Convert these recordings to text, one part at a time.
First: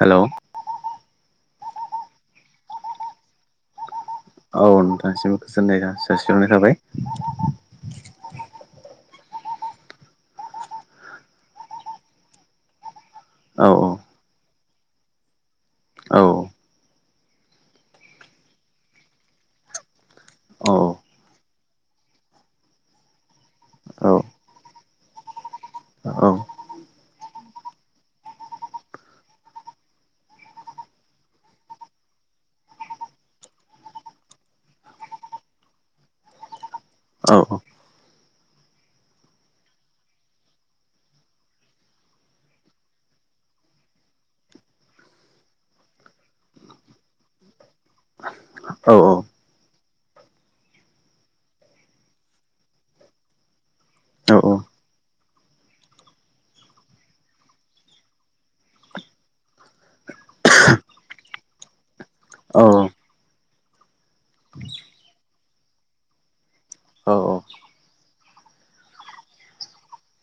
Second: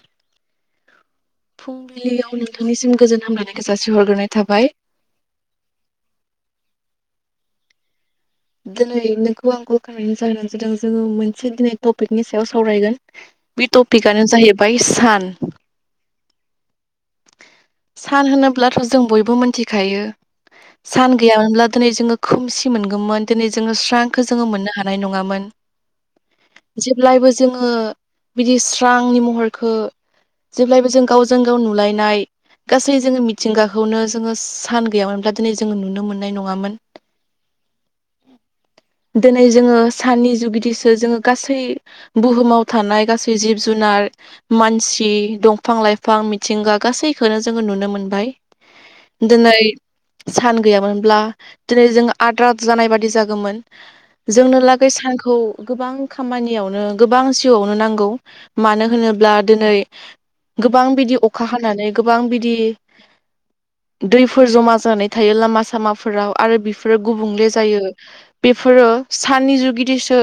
हेल' फुंबिलियाव नोंथांनिसिम गोजोन हामलायनायखौ जासिहरग्रोनाय थाबाय। औ नोंथांसिमबो गोजोननाय जासि जासिहरनाय थाबाय दोनै नोंखौ आं कल खालामनायनि जाहोना जादों जोङो मोनसे दिनै टपिकनि सायाव सावरायगोन औ बे टपिकआनो जाहैबाय सान औ सान होनोब्लाथ' जों बयबो मोन्थिखायो औ सान गैयामोनब्ला दिनै जोङो खोमसि मोनगोमोन दोनै जोङो स्रांखो जोङो मोननो हानाय नङामोन औ जेब्लायबो जोङो बिदि स्रांनि महरखो जेब्लायबो जों गावजों गाव नुलायनाय गासै जोङो मिथिंगाखौनो जोङो सान गैयामोनब्ला दोनै जोङो नुनो मोननाय नङामोन औ औ दिनै जोंङो साननि जुगिदिसो जोंङो गासै बुहुमाव थानाय गासै जिब जुनार मानसि दंफां लाइफां मिथिंगा गासैखौनो जोंङो नुनो मोनबाय। औ दिनै सान गैयामोनब्ला दिनै जों आद्रा जानाय बादि जागौमोन। औ जोंनो लागै सानखौ गोबां खामानियावनो गोबां जिउआवनो नांगौ मानो होनोब्ला दिनै गोबां बिदि अखा हानानै गोबां बिदि दैफोर जमा जानाय थायो लामा सामाफोराव आरो बिफोरो गुबुंले जायो। बेफोरो साननि जुगिदिसो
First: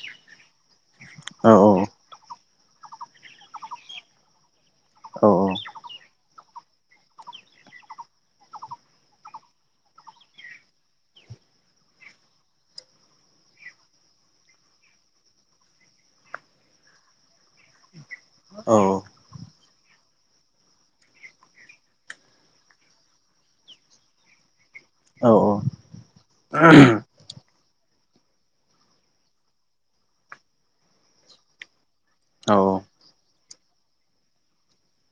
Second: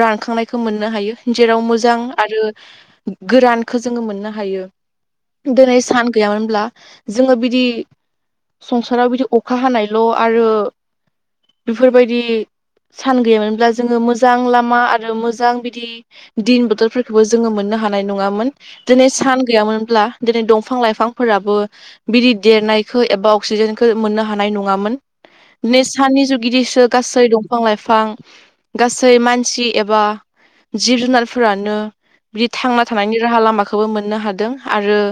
रानखांनायखौ मोननो हायो जेराव मोजां आरो गोरानखौ जोंङो मोननो हायो। दिनै सान गैयामोनब्ला जोंङो बिदि संसाराव बिदि अखा हानायल' आरो बेफोरबायदि बिदि सान गैयामोनब्ला जोंङो मोजां लामा आरो मोजां बिदि दिन बोथोरफोरखौबो जोंङो मोननो हानाय नङामोन। दिनै सान गैयामोनब्ला दिनै दंफां लाइफांफोराबो बिदि देरनायखौ एबा अक्सिजेनखो मोननो हानाय नङामोन। साननि जुगिदिसो गासै दंफां लाइफां गासै मानसि एबा जिब जुनारफोरानो बिदि थांना थानायनि राहा लामाखौबो मोननो हादों आरो।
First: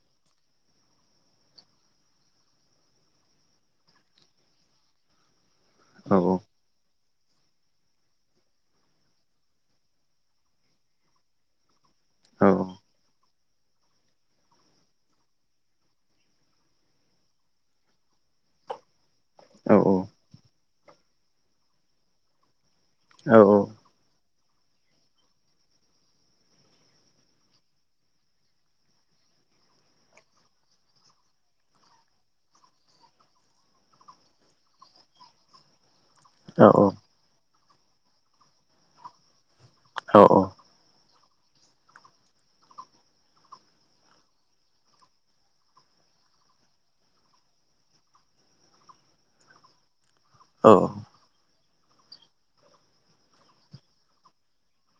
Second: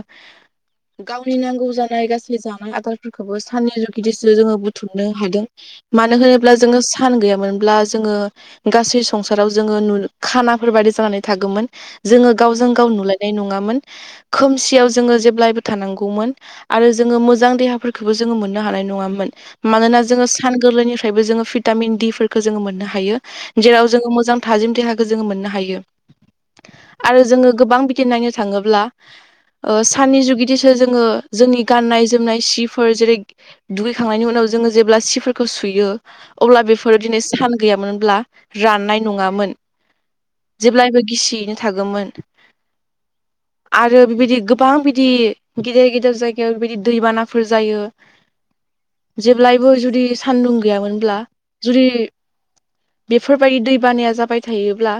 गावनि नांगौ जानाय गासै जानाय आदारफोरखौबो साननि जुगिदिसो जोंङो बुथुमनो हादों। मानो होनोब्ला जोंङो सान गैयामोनब्ला जोंङो गासै संसाराव जोंङो खानाफोर बायदि जानानै थागौमोन। जोंङो गावजों गाव नुलायनाय नङामोन खोमसियाव जोंङो जेब्लायबो थानांगौमोन। आरो जोंङो मोजां देहाफोरखौबो जोंङो मोननो हानाय नङामोन मानोना जोंङो सान गोरलै फ्रायबो जोंङो भिटामिन डि फोरखौ जोंङो मोननो हायो जेराव जोंङो मोजां थाजिम देहाखौ जोंङो मोननो हायो। आरो जोंङो गोबां बिदि नायनो थाङोब्ला साननि जुगिदिसो जोंङो जोंनि गाननाय जोमनाय सिफोर जेरै दुगैखांनायनि उनाव जोंङो जेब्ला सिफोरखौ सुयो अब्ला बेफोरो दिनै सान गैयामोनब्ला राननाय नङामोन। जेब्लायबो गिसियैनो थागौमोन। आरो बेबायदि गोबां बिदि गिदिर गिदिर जायगायाव बेबायदि दैबानाफोर जायो। जेब्लायबो जुदि सानदुं गैयामोनब्ला जुदि बेफोरबायदि दैबानाया जाबाय थायोब्ला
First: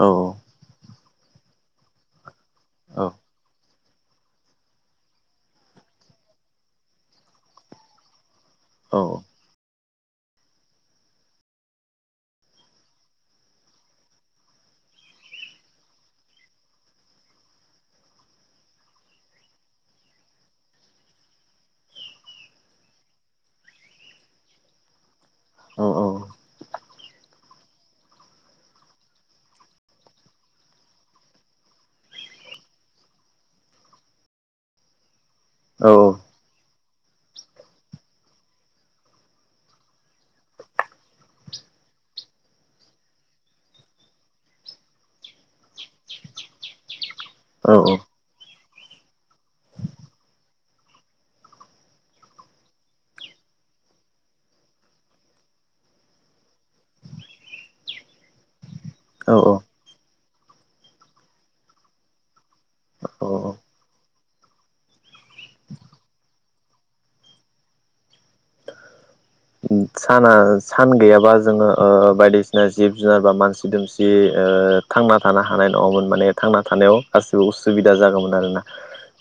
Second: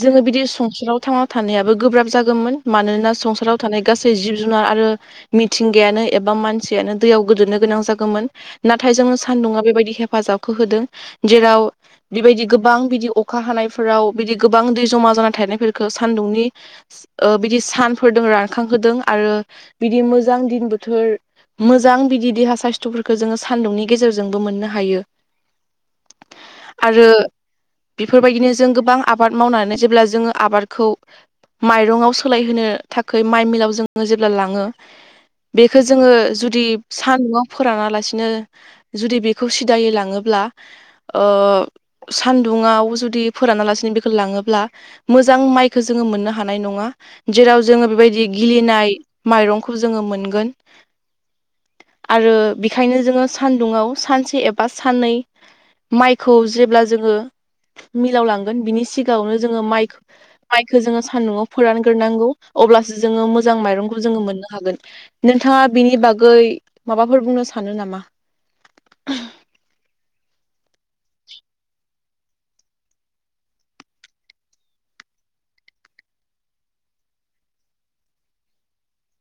जोंङो बिदि संसाराव थांना थानायाबो गोब्राब जागौमोन मानोना संसाराव थानाय गासै जिब जुनार आरो मिथिंगायानो एबा मानसियानो दैयाव गोदोनो गोनां जागौमोन नाथाय जोंङो सान्दुंङा बेबायदि हे हेफाजाबखौ होदों जेराव बेबायदि गोबां बिदि अखा हानायफोराव बिदि गोबां दै जमा जाना थानायफोरखौ सान्दुंनि ओ बिदि सानफोरजों रानखांहोदों आरो बिदि मोजां दिन बोथोर मोजां बिदि देहा साइस्थ'फोरखौ जोंङो सान्दुंनि गेजेरजोंबो मोननो हायो। आरो बेफोरबायदिनो जों गोबां आबाद मावनानै जेब्ला जोंङो आबादखौ माइरंआव सोलायहोनो थाखाय माइ मिलाव जोंङो जेब्ला लाङो बेखो जोंङो जुदि सानदुं आव फोरानालासिनो जुदि बेखौ दायै लाङोब्ला सान्दुङआव जुदि फोरानालासिनो बेखो लाङोब्ला मोजां माइखो जोंङो मोननो हानाय नङा जेराव जोंङो बेबायदि गिलिनाय माइरंखौ जोंङो मोनगोन आरो बेखायनो जोंङो सानदुंङाव सानसे ए बा साननै माइखौ जेब्ला जोङो मिलावलांगोन बिनि सिगाङावनो जोङो माइ माइखौ जोङो सान्दुंआव फोरानग्रोनांगौ अब्लासो जोङो औ मोजां माइरंखौ जोङो मोननो हागोन नोंथाङा बिनि बागै माबाफोर बुंनो सानो नामा साना सान गैयाबा जोङो बायदिसिना जिब जुनार बा मानसि दुमसि थांना थानो हानाय नङामोन माने थांना थानायाव गासिबो उसुबिदा जागौमोन आरो ना [inaudible]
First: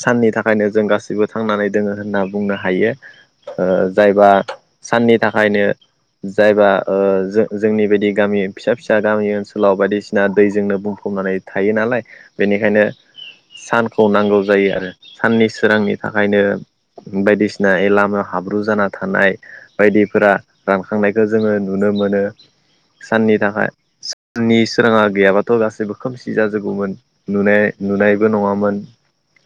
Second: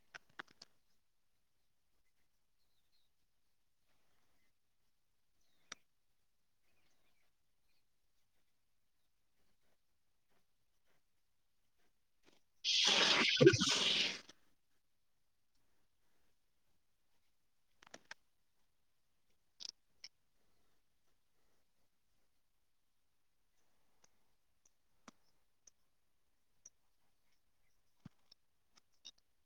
साननि थाखायनो जों गासैबो थांनानै दोङो होनना बुंनो हायो जायबा साननि थाखायनो जायबा जोंनि बदि गामि फिसा फिसा गामि ओनसोलाव बायदिसिना दैजोंनो बुंफबनानै थायो नालाय बेनिखायनो सान खौ नांगौ जायो आरो साननि सोरांनि थाखायनो बायदिसिना एलामायाव हाब्रु जाना थानाय बायदिफोरा रानखांनायखौ जोङो नुनो मोनो साननि थाखाय साननि सोराङा गैयाबाथ' गासैबो खोमसि जाजोबगौमोन नुनाय नुनायबो नङामोन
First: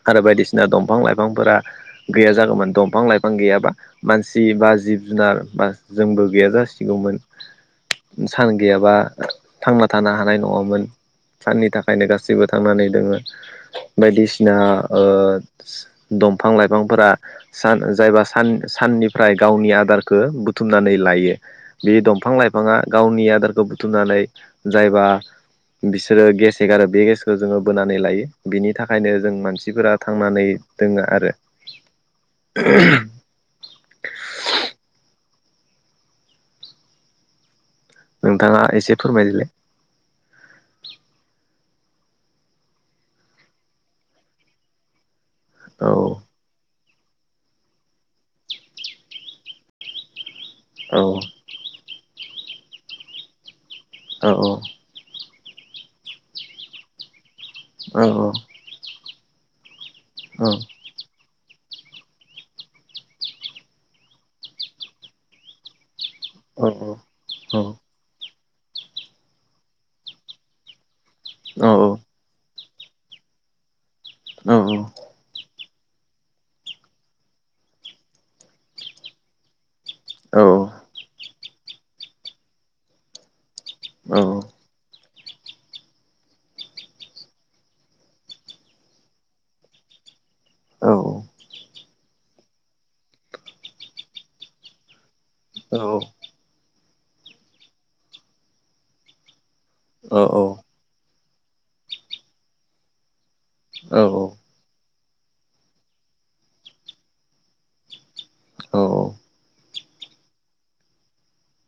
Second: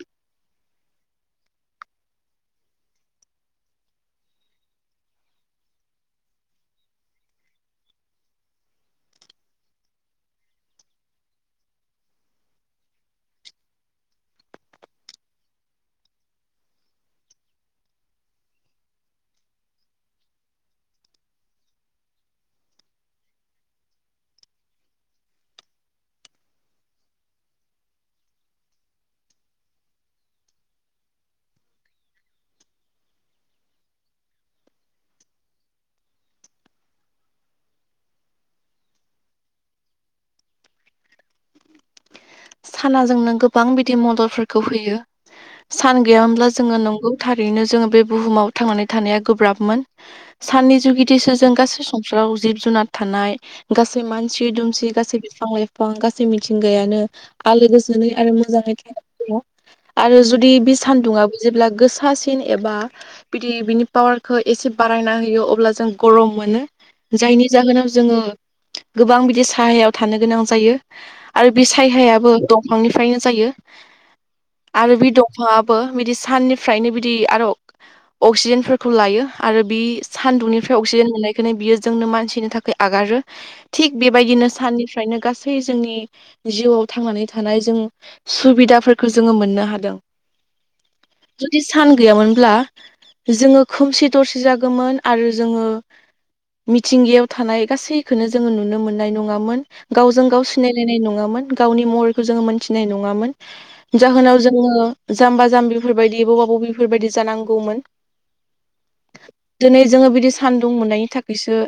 आरो बायदिसिना दंफां लाइफांफोरा गैया जागौमोन दंफां लाइफां गैयाबा मानसि बा जिब जुनार बा जोंबो गैया जासिगौमोन सान गैयाबा थांना थानो हानाय नङामोन साननि थाखायनो गासैबो थांनानै दङो बायदिसिना दंफां लाइफांफोरा जायबा साननिफ्राय गावनि आदारखौ बुथुमनानै लायो बे दंफां लाइफाङा गावनि आदारखौ बुथुमनानै जायबा बिसोरो गेस हेगारो बे गेसखौ जोङो बोनानै लायो बिनि थाखायनो जों मानसिफोराजों थांनानै दोङो आरो [inaudible] [inaudible] [unintelligible] नोंथाङा एसे फोरमायदोलाय साना जोंनो गोबां बिदि मददफोरखौ होयो औ सान गैया मोनब्ला जोङो नंगौ थारैनो जोङो बे बुहुमाव थांनानै थानाया गोब्राबमोन साननि औ जुगिदिस जों गासै संसाराव जिब जुनार थानाय गासै औ मानसि दुमसि गासै बिफां लाइफां गासै मिथिंगायानो आलो औ गोजोनै आरो मोजाङै थांनादङ' आरो जुदि औ बे सान्दुङाबो जेब्ला गोसासिन एबा बिदि बिनि पावारखौ एसे बारायना होयो अब्ला जों गरम मोनो औ जायनि औ जाहोनाव जोङो गोबां बिदि सायहायाव थानो गोनां जायो। आरो बे सायहायाबो दंफांनिफ्रायनो जायो आरो बे दं फांङाबो बिदि साननिफ्रायनो बिदि आरो अक्सिजेनफोरखौ लायो आरो बि सानदुंनिफ्राय अक्सिजेन मोननायखायनो बियो जोंनो मानसिनि थाखाय आगारो थिग बेबायदिनो साननिफ्रायनो गासै जोंनि जिउआव थांनानै थानाय जों सुबिदाफोरखौ जोङो मोननो हादों औ जुदि सान गैयामोनब्ला जोङो खोमसि दरसि जागौमोन आरो जोङो मिथिंगायाव थानाय गासैखोनो जोङो नुनो मोननाय नङामोन। गावजों गाव सिनायलायनाय नङामोन गावनि महरखौ जोङो मोनथिनाय नङामोन औ जाहोनाव जों जोङो जाम्बा जाम्बिफोरबायदि बबा बबिफोरबायदि जानांगौमोन औ दिनै जोङो बिदि सान्दुं मोननायनि थाखायसो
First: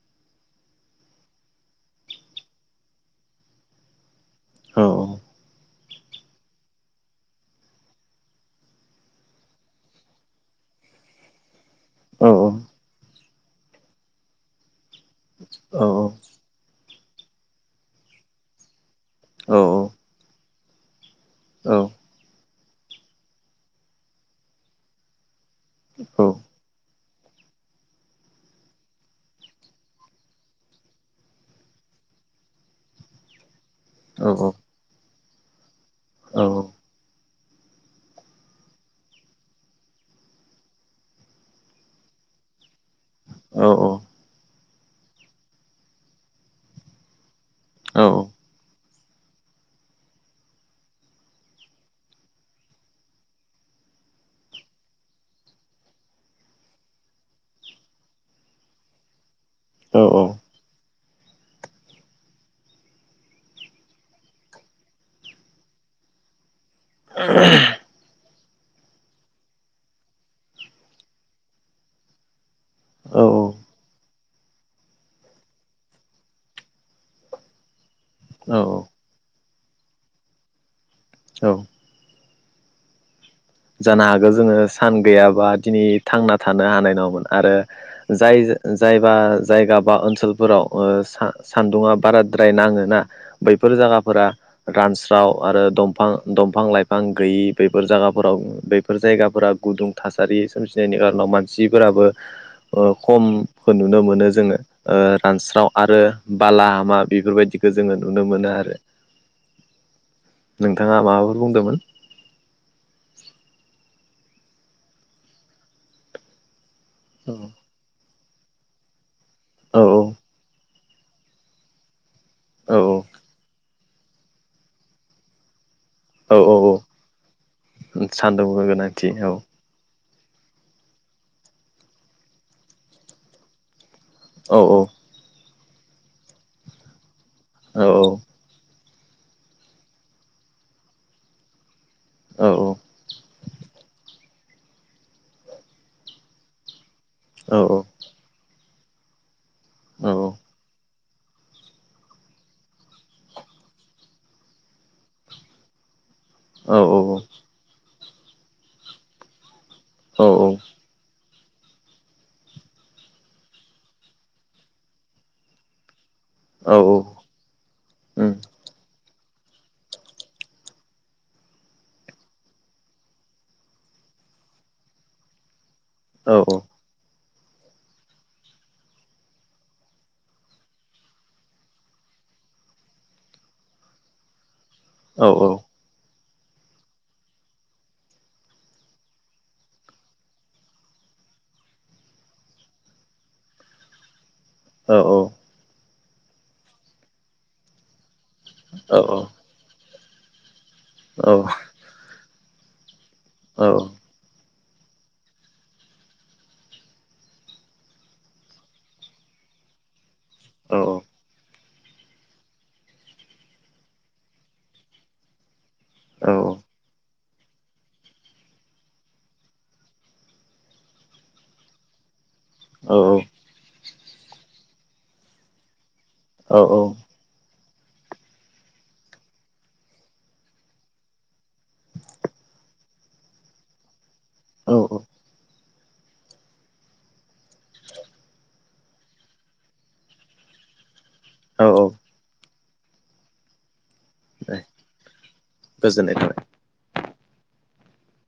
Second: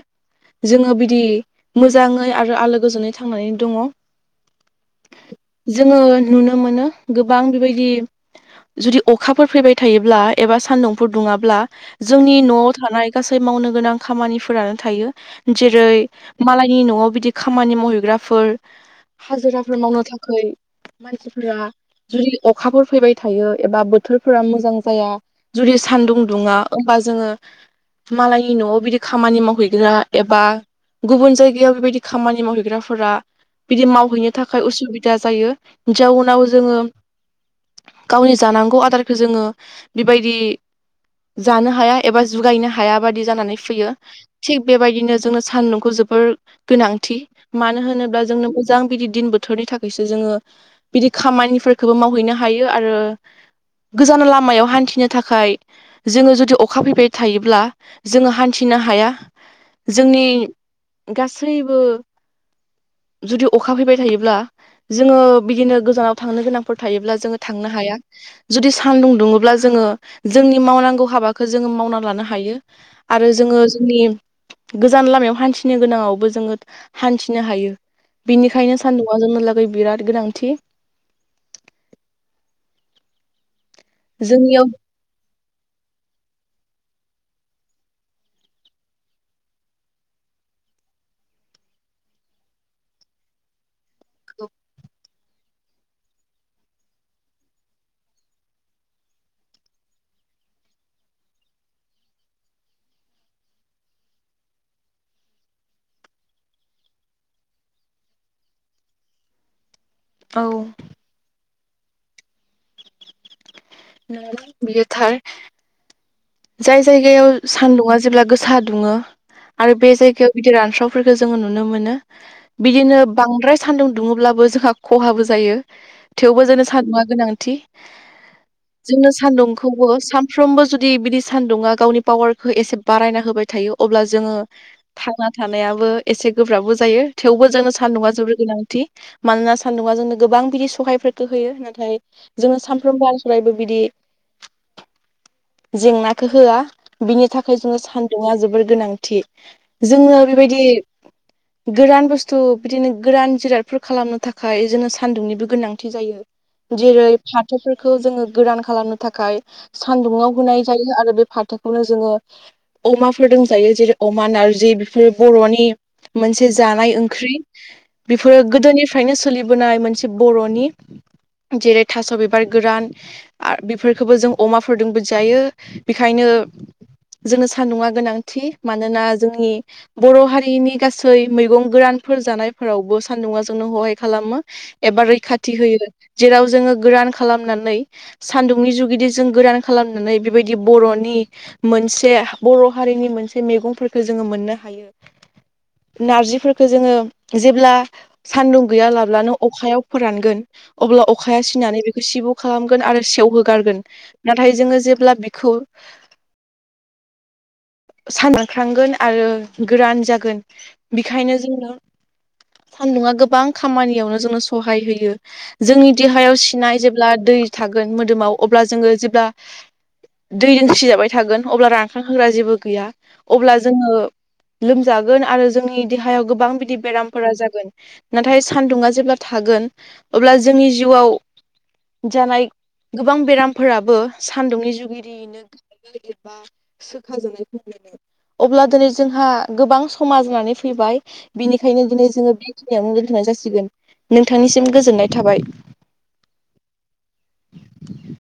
जोङो बिदि मोजाङै आरो आलो गोजोनै थांनानै दङ। औ जोङो नुनो मोनो गोबां बेबायदि जुदि अखाफोर फैबाय थायोब्ला एबा सान्दुंफोर दुङाब्ला औ जोंनि न'आव थानाय गासै मावनो गोनां खामानिफोरानो थायो। जेरै औ मालायनि न'आव बिदि खामानि मावहैग्राफोर हाजिराफोर मावनो जानो थाखाय मानसिफोरा जुदि अखाफोर फैबाय थायो एबा बोथोरफोरा मोजां जाया। जुदि सानदुं दुङा होमबा जोङो मालायनि न'आव बिदि खामानि मावहैग्रा एबा गुबुन जायगायाव बेबायदि खामानि मावहैग्राफोरा बिदि माव हैैनो थाखाय उसुबिदा जायो। जाउनाव जोङो गावनि जानांगौ आदारखौ जोङो बिबायदि जानो हाया एबा जुगायनो हाया बादि जानानै फैयो। थिग बेबायदिनो जोङो सान्दुंखौ जोबोर गोनांथि मानो होनोब्ला जोंनो मोजां बिदि दिन बोथोरनि थाखायसो जोङो बिदि खामानिफोरखौबो मावहैनो हायो आरो गोजान लामायाव हान्थिनो थाखाय जोङो जुदि अखा फैबाय थायोब्ला जोङो हान्थिनो हाया। जोंनि गासैबो जुदि अखा फैबाय थायोब्ला जोङो बिदिनो गोजानाव थांनो गोनांफोर थायोब्ला जोङो थांनो हाया। जुदि सानदुं दुङोब्ला जोङो जोंनि मावनांगौ हाबाखौ जोङो मावना लानो हायो। आरो जोङो जोंनि गोजान लामायाव हान्थिनो गोनाङावबो जोङो हान्थिनो हायो। बिनिखायनो सान्दुंङा जोंनोलागै बिराद गोनांथि। जानो हागौ जोङो जोंनियाव सान गैयाबा दिनै थांना थानो हानाय नङामोन आरो जाय जायबा जायगा बा ओनसोलफोराव ओ सान्दुङा बाराद्राय नाङो ना बैफोर जायगाफोरा रानस्राव आरो दंफां-दंफां लाइफां गैयि बैफोर जायगा फोराव बेफोर जायगाफोरा गुदुं थासारि सोमजिनायनि खारनाव मानसिफोराबो ओ खमखो नुनो मोनो जोङो ओ रानस्राव आरो बाला- हामा बेफोरबायदिखौ जोङो नुनो मोनो आरो। [inaudible] नोंथाङा माबाफोर बुंदोंमोन? बियोथार जाय जायगायाव सानदुङा जेब्ला गोसा दुङो आरो औ बे जायगायाव गिदिर रानस्राव जों नुनो औ बिदिनो बांद्राय सान्दुं दुङोब्लाबो जोंहा खहाबो जायो। औ थेवबो औ जोंनो औ सान्दुंङा गोनांथि सान्दुंनि गोनांथि जोंनो औ सान्दुं खौबो सानफ्रोमबो जुदि बिदि सान्दुङा गावनि पावारखौ एसे बारायना होबाय थायो। अब्ला जोङो औ थांना थानायाबो एसे गोब्राबबो जायो। थेवबो जोङो औ सान्दुंआ जोबोर गोनांथि। मानोना सान्दुंङा जोंनो गोबां बिदि सहायफोरखौ होयो नाथाय औ जोङो सामफ्रोमबो आसरायबो बिदि जेंनाखौ होआ बिनि थाखाय औ जोङो सानदोंङा जोबोर गोनांथि जोङो बेबायदि गोरान बुस्थु बिदिनो गोरान जिरादफोर खालामनो थाखाय बिदिनो सान्दुंनिबो गोनांथि जायो। जेरै फाथोफोरखौ जोङो गोरान खालामनो थाखाय सानदुंङाव औ होनाय जायो। आरो बे फाथोखौनो जोङो अमाफोर दों जायो। जेरै अमा नारजि बेफोरो बर'नि मोनसे औ जानाय ओंख्रि उम बेफोरो गोदोनिफ्रायनो सोलिबोनाय मोनसे बर'नि जेरै थास' बिबार गोरान बेफोरखौबो जों अमाफोरजोंबो जायो। बेखायनो औ जोंनो सान्दुंङा गोनांथि मानोना जोंनि बर' हारिनि गासै मैगं गोरानफोर जानायफोरावबो सान्दुंङा जोंनो हहाय खालामो। एबार औ रैखाथि होयो। जेराव जोङो गोरान खालामनानै सान्दुंनि जुगिदि जों गोरान खालामनानै बेबायदि बरनि मोनसे बर' हारिनि मोनसे मै जोङो मोननो हायो औ नारजिफोरखौ जोङो जेब्ला सान्दुं गैया लाब्लानो औ अखायाव फोरानगोन अब्ला अखाया सिनानै बेखौ सिब खालामगोन आरो सेवहोगारगोन नाथाय जोङो जेब्ला बिखौ सानख्रांगोन आरो गोरान जागोन बेखायनो जोङनो सान्दुंङा गोबां खामानियावनो जोंनो सहाय होयो जोंनि देहायाव सिनाय जेब्ला दै थागोन मोदोमाव अब्ला जोङो जेब्ला दै दोंजाबाय थागोन अब्ला रानखां होग्रा जेबो गैया अब्ला जोङो लोमजागोन आरो जोंनि देहायाव गोबां औ बिदि बेराम फोरा जागोन नाथाय सानदुङा जेब्ला थागोन अब्ला जोंनि जिउआव जानाय गोबां बेरामफोराबो सान्दुंनि जुगगिरियैनो गारो एबा सोखाजानाय अब्ला दिनै जोंहा गोबां समाज होननानै फैबाय बिनिखायनो औ दिनै जोङो बेखिनियावनो दोन्थ'नाय जासिगोन नोंथांनिसिम गोजोननाय थाबाय गोजोननाय थाबाय